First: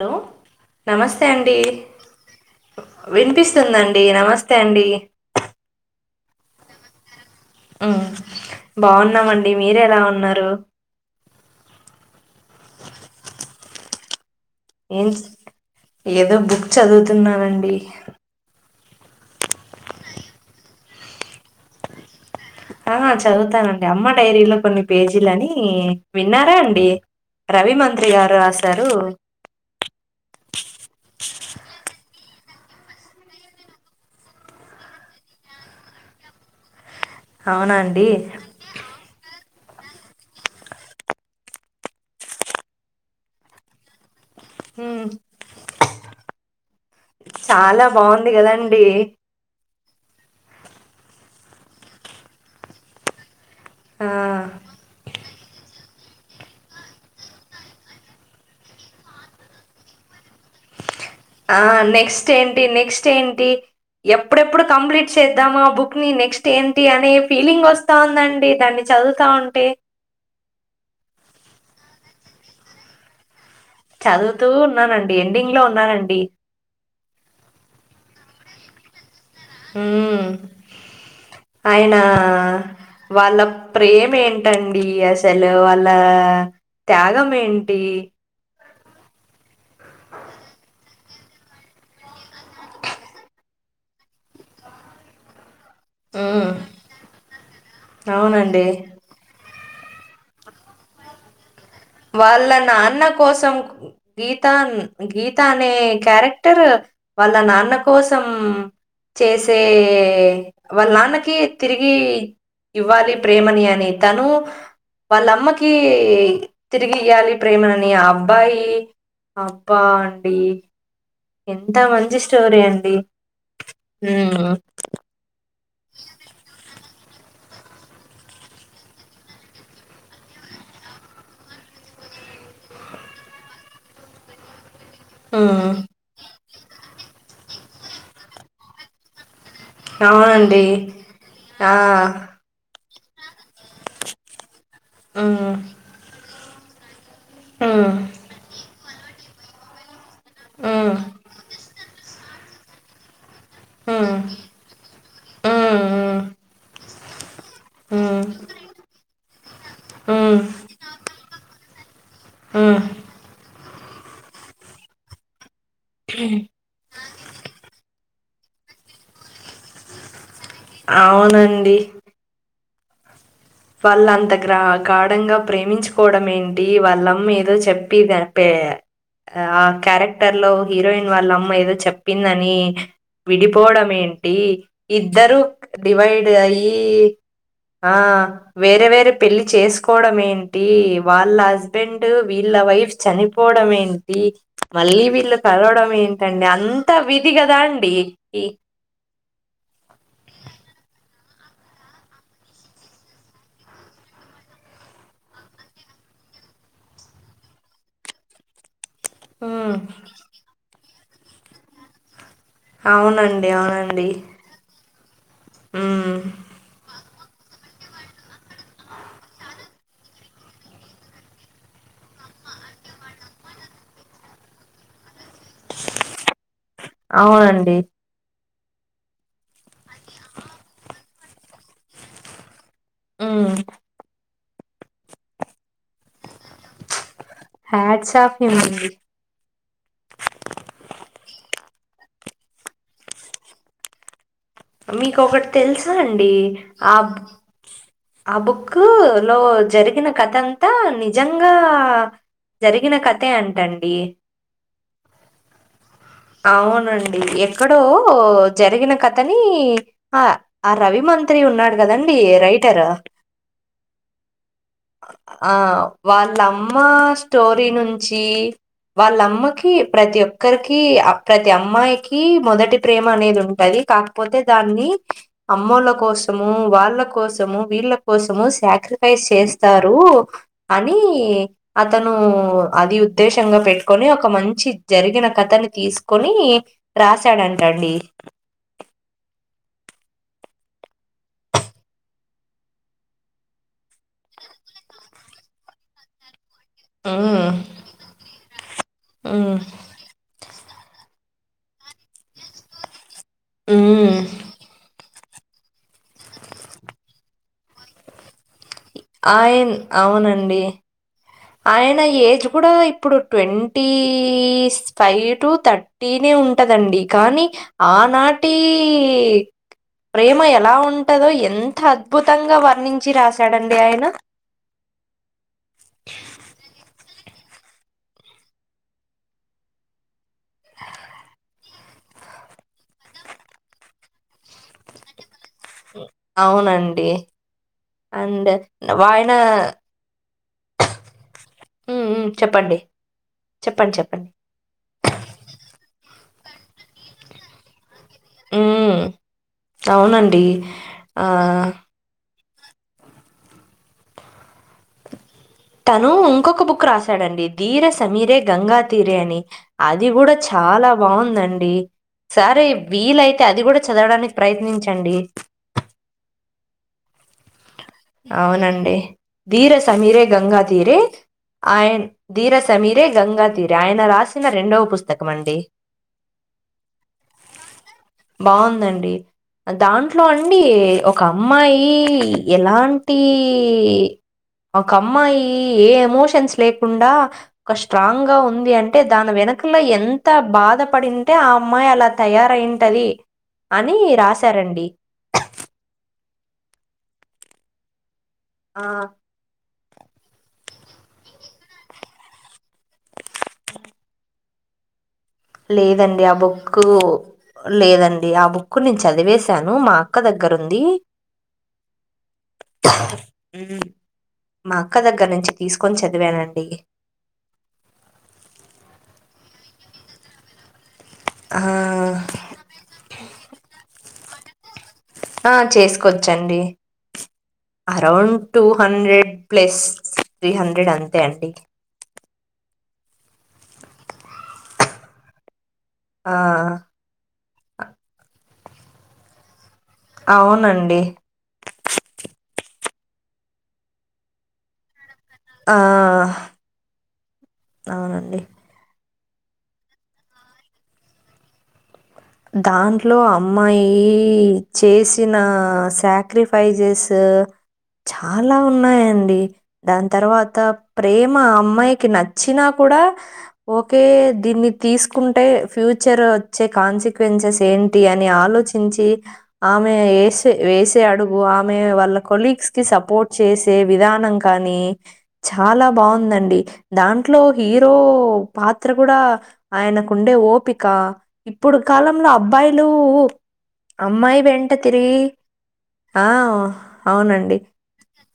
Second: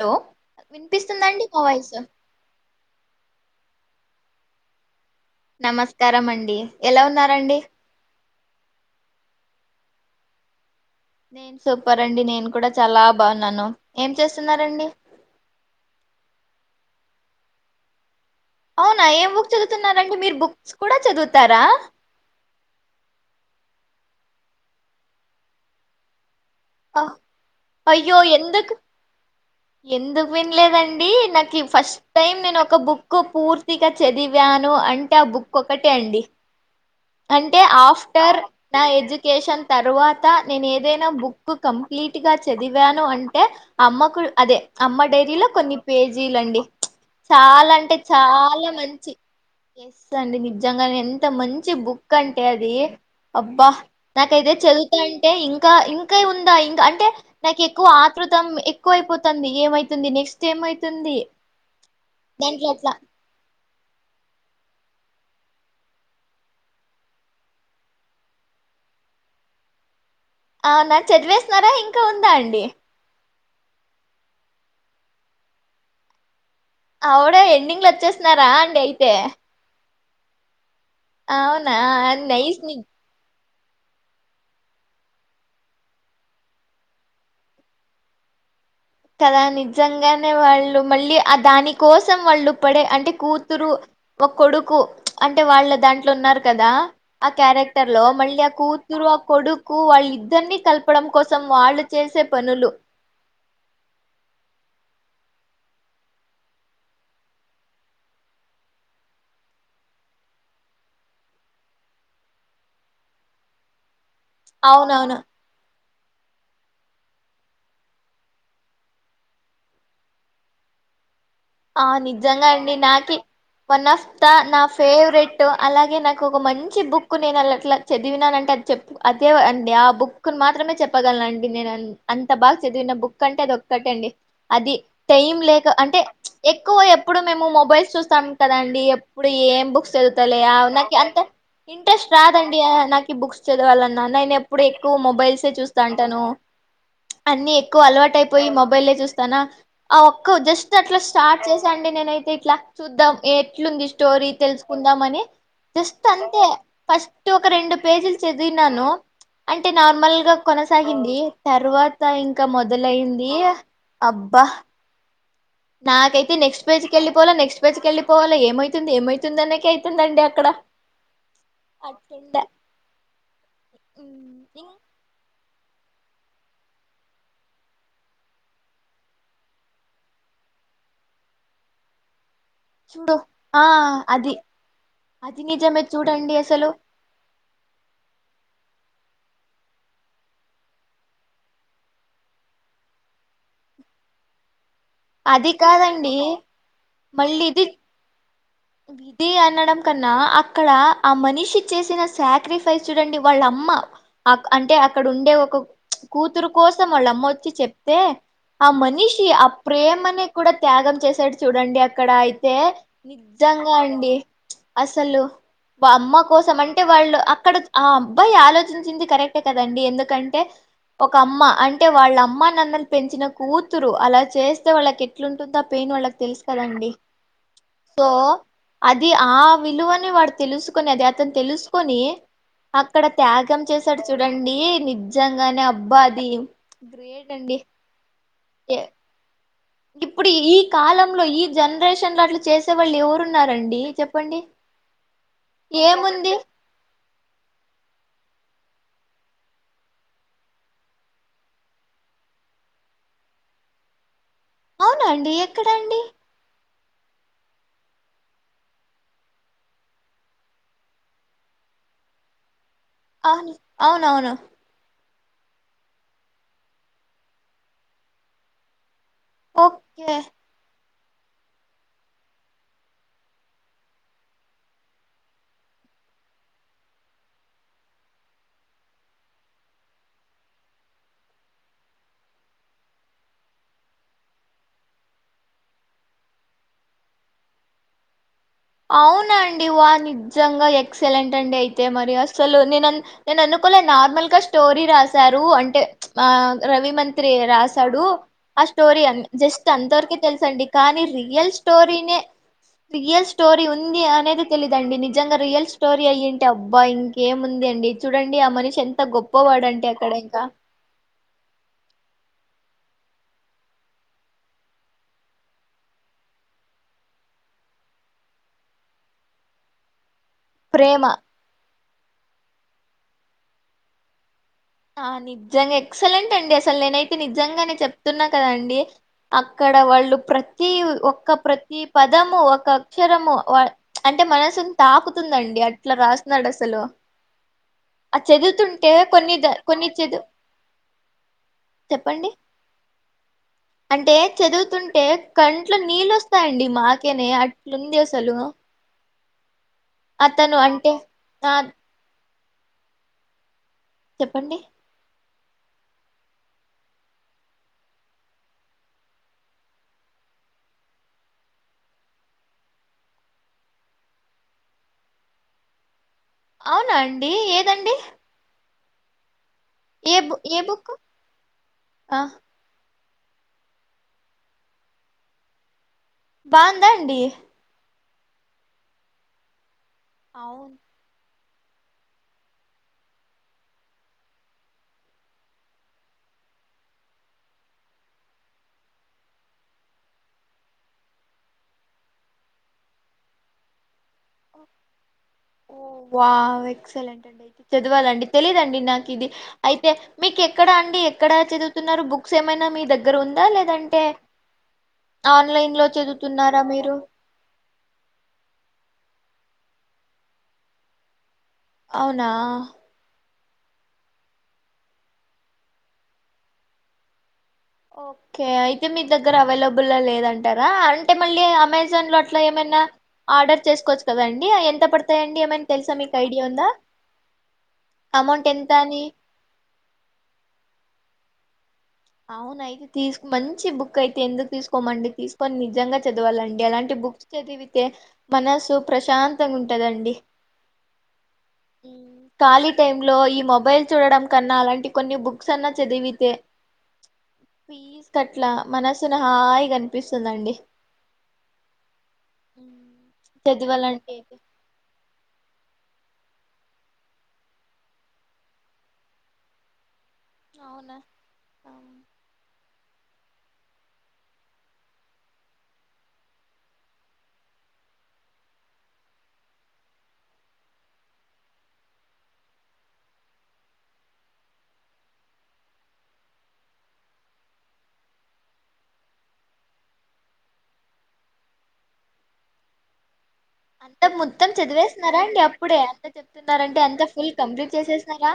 Hello నమస్తే వినిపిస్తుందండి అండి మా వాయిస్ వినిపిస్తుందండి డి నమస్తే అండి నమస్కారం మండి ఎలావ నా అనండి ఉమ్, బాగున్నామండి మీరు ఎలా ఉన్నారు నేను సూపర్ అండి నేను కూడా చాలా బాగున్నాను ఏం చేస్తా న్స్ ఏదో బుక్ చదువు న్నానండి అవునా ఏం బుక్ చదువుతున్నారండి మీరు బుక్స్ కూడా చదువుతారా ఆ చదువుతానండి అమ్మ డైరీలో కొన్ని పేజీలని విన్నారా అండి ఆ రవి మంత్రి అయ్యో గారు ఎందుకు రాశారు ఎందుకు వినలేదండి నాకి ఫస్ట్ టైం నేను ఒక బుక్ పూర్తిగా చదివాను అంటే ఆ బుక్ ఒకటే అండి అంటే అవునా అండి ఆఫ్టర్ నా ఎడ్యుకేషన్ తరువాత నేను ఏదైనా బుక్ కు కంప్లీట్ గా చదివాను అంటే అమ్మకు అదే అమ్మ ఉమ్, డైరీలో కొన్ని పేజీలు అండి. చాలా అంటే బాగుంది చాలా కదండి మంచి ఎస్ అండి నిజంగానే ఎంత మంచి బుక్ అంటే అది. అబ్బా నాకైతే ఆ చదువుతా అంటే ఇంకా ఇన్ ఇంకా ఉందా ఇంకా అంటే నాకు ఎక్కువ ఆతృతం ఎక్కువ అయిపోతాంది. ఏమైతుంది నెక్స్ట్ ఏమై ఆ నెక్స్ట్ ఏంటి, అట్లా నెక్స్ట్ ఏంటి ఎప్పుడెప్పుడు కంప్లీట్ చేద్దాం ఆ బుక్ ని నెక్స్ట్ ఏంటి అని ఫీలింగ్ వస్తా ఉందండి. దాన్ని చదువుతా ఉంటే అవునా చదివేస్తున్నారా ఇంకా ఉందా అండి. చదువుతూ ఉన్నానండి, ఎండింగ్ లో ఉన్నానండి. అవుడ ఎండింగ్ లో వచ్చేస్తున్నారా అండి. అయితే మ్మ్ అవునా ఆయన నైస్ ని వాళ్ళ ప్రేమేంటండి అసలు వాళ్ళ త్యాగం ఏంటి. కదా నిజంగానే వాళ్ళు మళ్ళీ ఆ దాని కోసం వాళ్ళు పడే అంటే కూతురు ఒక కొడుకు అంటే వాళ్ళ దాంట్లో ఉన్నారు హ్మ్. కదా ఆ క్యారెక్టర్ లో మళ్ళీ ఆ అవునండి. కూతురు, ఆ కొడుకు కు వాళ్ళ ఇద్దరిని కలపడం కోసం వాళ్ళు చేసే వాళ్ళ పనులు నాన్న కోసం గీత గీత అనే క్యారెక్టర్ వాళ్ళ నాన్న కోసం చేసే వాళ్ళ నాన్నకి తిరిగి ఇవ్వాలి. ప్రేమని అని తను అవునవును వాళ్ళమ్మకి కీ తిరిగి ఇయ్యాలి ప్రేమని ఆ అబ్బాయి అబ్బా అండి. ఎంత ఆ మంచి నిజంగా స్టోరీ అండి నాకి వన్ ఆఫ్ ద ఉమ్, నా ఫేవరెటు అలాగే నాకు ఒక మంచి బుక్ బుక్ నేను అల అట్లా చదివినానంటే అది చెప్పు అదే అండి ఆ బుక్ మాత్రమే చెప్పగలను అండి. నేను అం అంత బాగా చదివిన బుక్ అంటే అది ఒక్కటండి అది టైం లేక ఉమ్, అంటే ఎక్కువ ఎప్పుడు మేము మొబైల్స్ చూస్తాం కదండి ఎప్పుడు ఏం బుక్స్ వెతుతలే ఆ అవునండి నాకి అంత ఆ, ఇంట్రెస్ట్ రాదండి. ఆ నా బుక్స్ చదవాలన్న నేన్ ఏ ఇప్పుడు ఎక్కువ మొబైల్ సే ఉమ్, చూస్తా అంటాను. అన్ని ఎక్కువ ఉమ్, అలవాటు అయిపోయి మొబైల్ ఎ చు తన ఆ ఒక్క జస్ట్ ఉమ్, అట్లీస్ట్ స్టార్ట్ చేసాండి నేనైతే ఇట్లా చూద్దాం. ఎట్లుంది స్టోరీ ఉమ్. తెలుసుకుందామ అని జస్ట్ హ్మ్ అంతే ఫస్ట్ ఒక రెండు పేజీలు హ్మ్ చదివినను అంటే నార్మల్ గా కొనసాగింది తర్వా ఇంకా ఇంకా హ్మ్ మొదలయింది. అబ్బా నాకైతే నెక్స్ట్ పేజ్ కెళ్ళపోవాలా నెక్స్ట్ బ్యాచ్కి వెళ్ళివాలా ఏమవుతుంది ఏమవుతుంది అక అవునండి వాళ్ళ అంత గ్రాహ గాఢంగా ప్రేమించుకోవడం ఏంటి వాళ్ళమ్మ ఏదో చెప్పిదిని ఆ క్యారెక్టర్ లో హీరోయిన్ వాళ్ళ అమ్మ ఏదో చెప్పిందని చూడు ఆ విడిపోవడం అది ఏంటి ఇద్దరు అది నిజమే డివైడ్ చూడండి అసలు అయి ఆ వేరే వేరే పెళ్లి చేసుకోవడం ఏంటి వాళ్ళ హస్బెండ్ వీళ్ళ వైఫ్ చనిపోవడం ఏంటి మళ్ళీ వీళ్లు అది కలవడం కాదండి ఏంటండి అంత విధి మళ్ళీ కదా ఇది అండి ఈ ఇది అన కన్నా అక్కడ ఆ మనిషి చేసిన సాక్రిఫైస్ చూడండి వాళ్ళమ్మ అంటే అక్కడ ఉండే ఒక కూతురు కోసం వాళ్ళమ్మ వచ్చి చెప్తే ఆ మనిషి ఆ ఉమ్ ప్రేమనే కూడా త్యాగం చేస్త సట్ చూడండి అక్కడయి తె అవును అండి అసలు అమ్మ కోసం అంటే వాళ్ళు అక్కడ ఆ అబ్బాయి ఆలోచించింది కరెక్టే కదండి ఎందుకంటే ఒక అమ్మ అంటే వాళ్ళ అమ్మా నన్నలు పెంచిన కూతురు అలా చేస్తే వాళ్ళకి ఎట్లుంటుందో ఆ పెయిన్ వాళ్ళకి తెలుసు కదండి అవునండి సో అది ఆ విలువని వాడు తెలుసుకున అది అతను తెలుసుకొని అక్కడ ఉమ్ త్యాగం చేశాడు చూడండి అండి నిజంగానే అ అబ్బాద గ్రేట్డి హ్యాట్స్ ఆఫ్ హిమ్ అండి ఇప్పుడు ఈ కాలంలో ఈ జనరేషన్ లో అట్లు చేసే వాళ్ళు ఎవరున్నారండి చెప్పండి మీకు ఒకటి తెలుసా అండి ఏముంది ఆ ఆ బుక్ కు లో జరిగిన కథ అంతా నిజంగా జరిగిన కథే అంటండి అవునండి ఎక్కడండి అవునండి ఎక్కడో జరిగిన కథ కాని ఆ ఆ రవి మంత్రి ఉన్నాడు కదండి రైట్ అవును అవును అవును ఆ వాళ్ళమ్మ స్టోరీ నుంచి వాళ్ళమ్మకి ఓకే ప్రతి ఒక్కరికి ప్రతి అమ్మాయికి మొదటి ప్రేమ అనేది ఉంటది కాక పోతే దాన్ని అమ్మోళ్ళ కోసము వాళ్ళ కోసము వీళ్ళ కోసము శాక్రిఫైస్ చేస్తారు అని అతను అది ఉద్దేశంగా పెట్టుకొని ఒక మంచి జరిగిన కథని తీసుకొని రాశాడంటండి అవునా అండి వా నిజంగా ఎక్సలెంట్ అండి అయితే మరి అసలు నేను నేను అనుకోలే నార్మల్గా స్టోరీ రాశారు అంటే రవి మంత్రి ఉమ్ రాశాడు ఆ స్టోరీ ఉమ్ జస్ట్ అంతవరకే తెలుసండి కానీ రియల్ స్టోరిని రియల్స్ స్టోరీ ఉంది ఉమ్ అనేది తెలిదండి ని నిజంగా రియల్ స్టోరీ అయ్యింటే అబ్బా ఇంకేముంది అండి చూడండి ఆ మనిషి ఎంత ఆయన్ గొప్పవాడంటే అక్కడ ఇంకా అవునండి ఆయన ఏజ్ కూడా ఇప్పుడు ట్వంటీ ఫైవ్ టు థర్టీనే ఉంటుదండి కానీ ఆనాటి ప్రేమ ఎలా ప్రేమ ఉంటందో ఎంత అంత అద్భుతంగా వర్ణించి రాశాడంండి ఆయన ఆ నిజంగా ఎక్సలెంట్ అండి అసలు నేనైతే నిజంగానే చెప్తున్నా కదండి అక్కడ వాళ్ళు ప్రతి ఒ ప్రతి పదము ఒక అక్షరము అంటే మనసుని తాకుతుందండి అట్లా రాస్తున్నాడు అసలు అవునండి ఆ అండ్ చదువుతుంటే వాయన కొన్ని ద- కొన్ని చదువు హ్మ్. హ్మ్. చెప్పండి చెప్పండి. అంటే చెప్పండి. చదువుతుంటే కంట్లు నీళ్ళు వస్తాయండి మాకేనే అట్లుందిస్ ఉ అవునండి అతను అంటే ఆ చెప్పండి తను ఇంకొక బుక్ రాశాడండి ధీర సమీరే గంగా తీరే అని అది కూడా చాలా బావుందండి సరే వీలైతే అది కూడా చదవడానికి ప్రయత్నించండి అవునా అండి ఏ అవునం డి ధీర ఏ సమీరే బు- ఏ బుక్ గంగాధీరే ఆయన్ ధీర సమీ టే గంగా తీర ఆయన రాసిన రెండవ పుస్తకం అండి బాగుందా అండి బావుందండి దాంట్లో అండి అవును ఒక అమ్మాయి ఎలా ంటి ఒక అమ్మాయి ఏ ఎమోషన్స్ లేకుండా ఒక స్ట్రాంగ్ గా ఉంది అంటే దాని వెనకల ఎంత బాధపడింటే ఆ అమ్మాయి అలా తయారయింటది అని రాశారండి ఓ వావ్ ఎక్సలెంట్ అండి అయితే చదవాలండి తెలీదండి ఆ నాకి ఇది అయితే మీకు ఎక్కడా అండి ఎక్కడ చదువుతున్నారు బుక్స్ ఏమైనా మీ దగ్గర ఉందా లేదంటే ఆన్లైన్ లో లేదండి ఆ చదువుతున్నారా బుక్కు మీరు లేదండి ఆ బుక్కు నేను చదివేసి టాను మా అక్క దగ్గరుంది అవునా మా అక్క దగ్గర నుంచి తీసుకొని చదివానండి ఓకే అయితే మీ దగ్గర అవైలబుల్ ల లేదంటారా అం టే మళ్ళీ ఆ అమెజాన్ లో అట్ల ఏమైనా ఆర్డర్ చేసుకోవచ్చు టదండి ఎంత పడ్త ఆ చేసుకోవచ్చండి అరౌండ్ అమౌంట్ టూ ఎంత అని హండ్రెడ్ ప్లస్ త్రీ హండ్రెడ్ అంతే అండి అవున అయితే తీసుకో మంచి బుక్ అయితే ఎందుకు తీసుకోమండి తీసుకొని ని నజంగా ఆ చదవాలండి అలాంటి బుక్స్ చదివితే మన సో ప్రశాంతంగా ఉంట అవునండి ఉమ్, ఖాళీ టైమ్ లో ఈ మొబైల్ చూడడం కన్నా అలాంటి కొన్ని బుక్స్ అన్నా ఆ చదివితే పీస్ అవునండి కట్లా మన అసలు హాయిగన్పిస్తుందండి దాంట్లో అమ్మాయి చేసిన సాక్రిఫైజెస్ చాలా ఉన్నాయండి దా తర్వాత అవునా ప్రేమ అమ్మాయికి నచ్చినా కూడా ఓకే దీన్ని తీసుకుంటే ఫ్యూచర్ వచ్చే కాన్సిక్ క్వెన్సెస్ ఏంటి అని ఆలోచించి ఆమె ఎసే వేసే అడుగు ఆమె వాళ్ళ కొలీగ్స్ కి సపోర్ట్ చేసే విధానం కానీ చాలా బావుందండి దాంట్లో హీరో పాత్ర కూడా ఆయనకుండే ఓపిక ఇప్పుడు కాలంలో అబ్బాయిలు అంత అమ్మాయి మొత్తం వెంట తిరిగి చదివేస్తున్నారా అండి అప్పుడే అంత ఆ! చెప్తున్నారంటే అంత ఫుల్ అవునండి. కంప్లీట్ చేసేసినారా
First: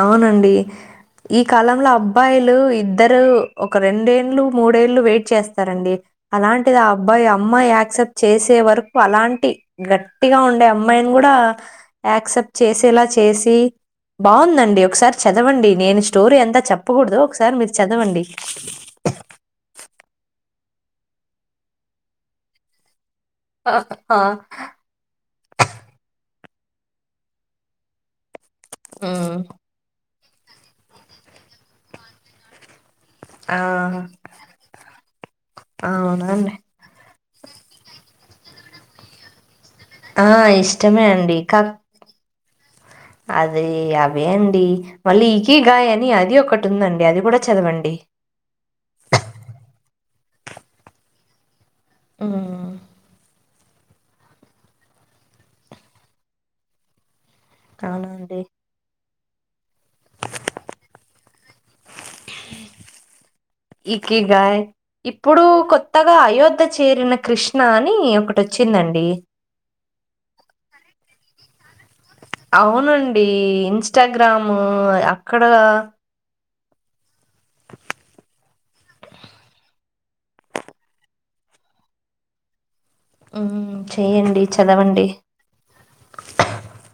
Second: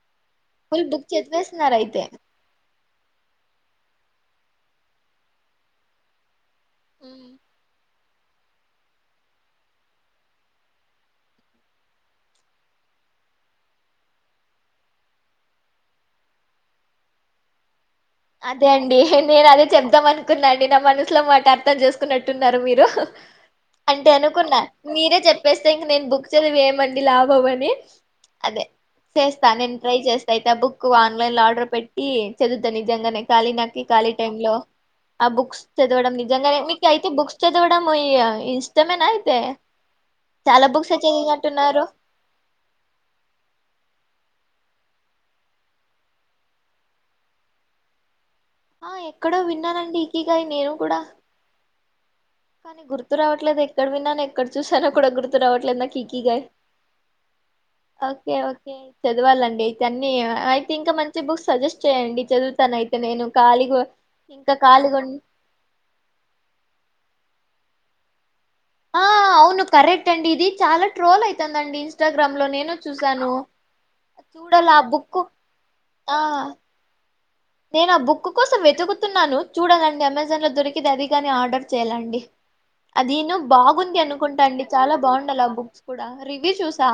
అవునండి ఫుల్ బుక్ ఈ చదివేస్తున్నారు కాలంలో అయితే అబ్బాయిలు ఇద్దరు ఒక రెండే ళ్లు మూడేళ్ళు వెయిట్ చేస్తారండి అలాంటిది ఆ ఉమ్. అబ్బాయి అమ్మాయి యాక్సెప్ట్ చేసే వరకు అలాంటి గట్టిగా ఉండే అమ్మాయిని కూడా యాక్సెప్ట్ చేసేలా చేసి బావుందండి ఒకసారి చదవండి నేను స్టోరీ అంతా చెప్పకూడదు ఒకసారి మీ అదే అండి నేను అదే చెబ్దాం అనుకున్నా నా మనసులో మాట అర్థం చేసుకున్నట్టున్నారు మీరు అంటే ఆ! అనుకున్నా మీరే చెప్పేస్తే ఇంక నేను బుక్ చదివి ఏమండీ లాభం అని అదే హ్మ్. చేస్తా నేను ట్రై చేస్ అయితే ఆ బుక్ ఆన్లైన్ లో ఆర్డర్ పెట్టి చదువుత నిజంగానే ఖాళీ ఆ! నాకి ఖాళీ టైం లో ఆ బుక్స్ చదవడం అవునండి. నిజంగానే మీకు అయితే బుక్స్ చదవడము ఇగ ఇష్టమేనా అయితే ఆ చాలా బుక్స్ ఇష్టమే అండి క చదివినట్టున్నారు అదే అవే అండి మళ్ళీ ఇకిగై అని అది ఒకటి ఉందండి అది కూడా చదవండి ఆ ఎక్కడో విన్నానండి ఇకిగై నేను కూడా హ్మ్. కానీ గుర్తు రావట్లేదు ఎక్కడ విన్నాను ఎక్కడ చూసాను కూడా గుర్తు రావట్లేదు నాకు ఇకిగై ఓకే అవునండి ఓకే చదవాలండి అయితే అన్నీ అయితే ఇంకా మంచి బుక్స్ సజెస్ట్ చేయండి చదువుతాను అయితే నేను ఖాళీగా ఇంకా ఇకిగై ఖాళీగా ఉం ఇప్పుడు కొత్తగా అయోధ్య చేరిన కృష్ణ నా అని ఒకటి ఆ వచ్చిందండి అవును కరెక్ట్ అండి ఇది చాలా ట్రోల్ అయితంది అండి అవునండి ఇన్స్టాగ్రామ్ చూడాల ఆ బుక్ అక్కడ ఆ నేను ఆ బుక్ కోసం వెతుకుతున్నాను చూడాలండి అమెజాన్లో దొరికితే అది కాని ఆర్డర్ చేయ్యాలండి అదిను మ్మ్ బాగుంది చెయ్యండి అనుకుంటా అండి చాలా చదవండి బాగుండాలి ఆ బుక్స్ కూడా రివ్యూ చూసా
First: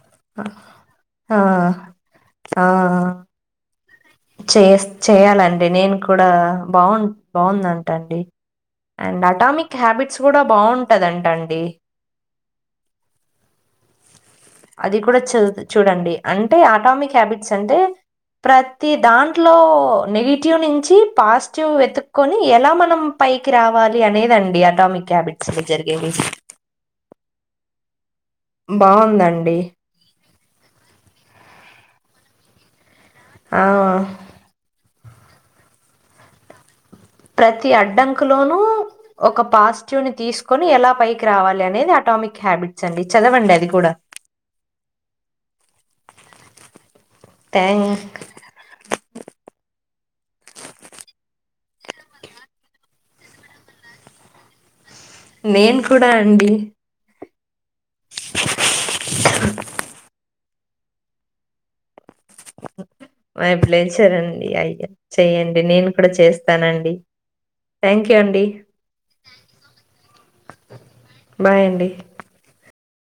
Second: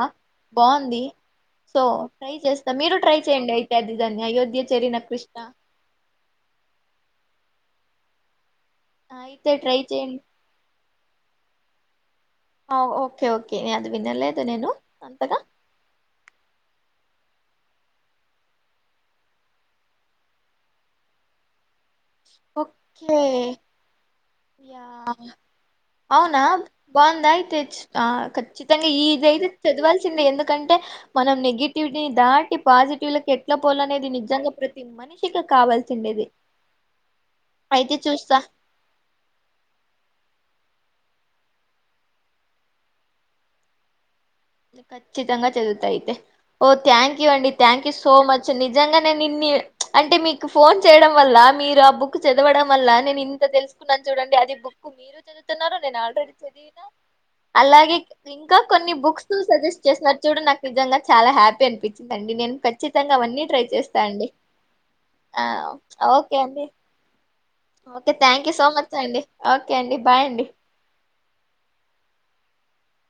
బాగుంది ఆ సో ట్రై ఆ చేస్తా మీరు ట్రై చేయండి అయితే దిధన్య అయోధ్య చెరిన కృష్ణ చాలండి నేను కూడా బాగు బాగుందంట తండి అండ్ అయితే అటామిక్ ట్రై చేయండి హ్యాబిట్స్ కూడా బాగుంటదింట అండి ఆ ఓకే ఓకే నేను అది వినలేదు నేను అది కూడా అంతగా చ చూడండి అంటే అటామిక్ హ్యాబిట్స్ అంటే ప్రతి దాంట్లో నెగిటివ్ నుంచి పాజిటివ్ వెతు కొని ఎలా మనం ఓకే పైకి రావాలి అనేదండి యా అటామిక్ హ్యాబిట్స్ లో జరిగేవి అవునా బాగుందా అయితే చ్- ఆ ఖచ్చితంగా ఇదియితే చదవాల్సిందే ఎందుకంటే మనం నెగిటివ్ దాటి పాజిటివ్ ఎట్లా ఆ పోలనేది నిజంగా ప్రతి మనిషి పచిక కావాల్సిండేది ప్రతి అయితే అడ్డంకు చూస్తా లోనూ ఒక పాజిటివ్ ని తీసుకు కొని ఎలా పైకి రావాలి అనేది అటామిక్ హ్యాబిట్స్ అండి చదవండి అది కూడా ఖచ్చితంగా చదువుతా అయితే ఓ థ్యాంక్ యూ అండి థ్యాంక్ యూ సో మచ్ నిజంగానే నిన్నన్ని అంటే మీకు ఫోన్ చేయడం వల్ల మీరు ఆ బుక్ చదవడం వల్ల నేను ఇంత తెలుసుకున్నాను చూడండి అది బుక్ మీరు చదువుతున్నారుార నేను కూడా ఆల్రెడీ అండి చదివిన అలాగే ఇంకా కొన్ని బుక్స్ తు సజెస్ట్ చేసి చూ నాకు నిజంగా చాలా హ్యాపీ అనిపించి నేను ఖచ్చితంగా అవన్నీ మై ట్రై చేస్తా ప్లేజర్ అండి అయ్యా ఆ చెయ్యండి నేను కూడా ఓకే అండి చేస్తానండి okay thank you so much అండి ఓకే అండి బాయ్ అండి బాయ్ అండి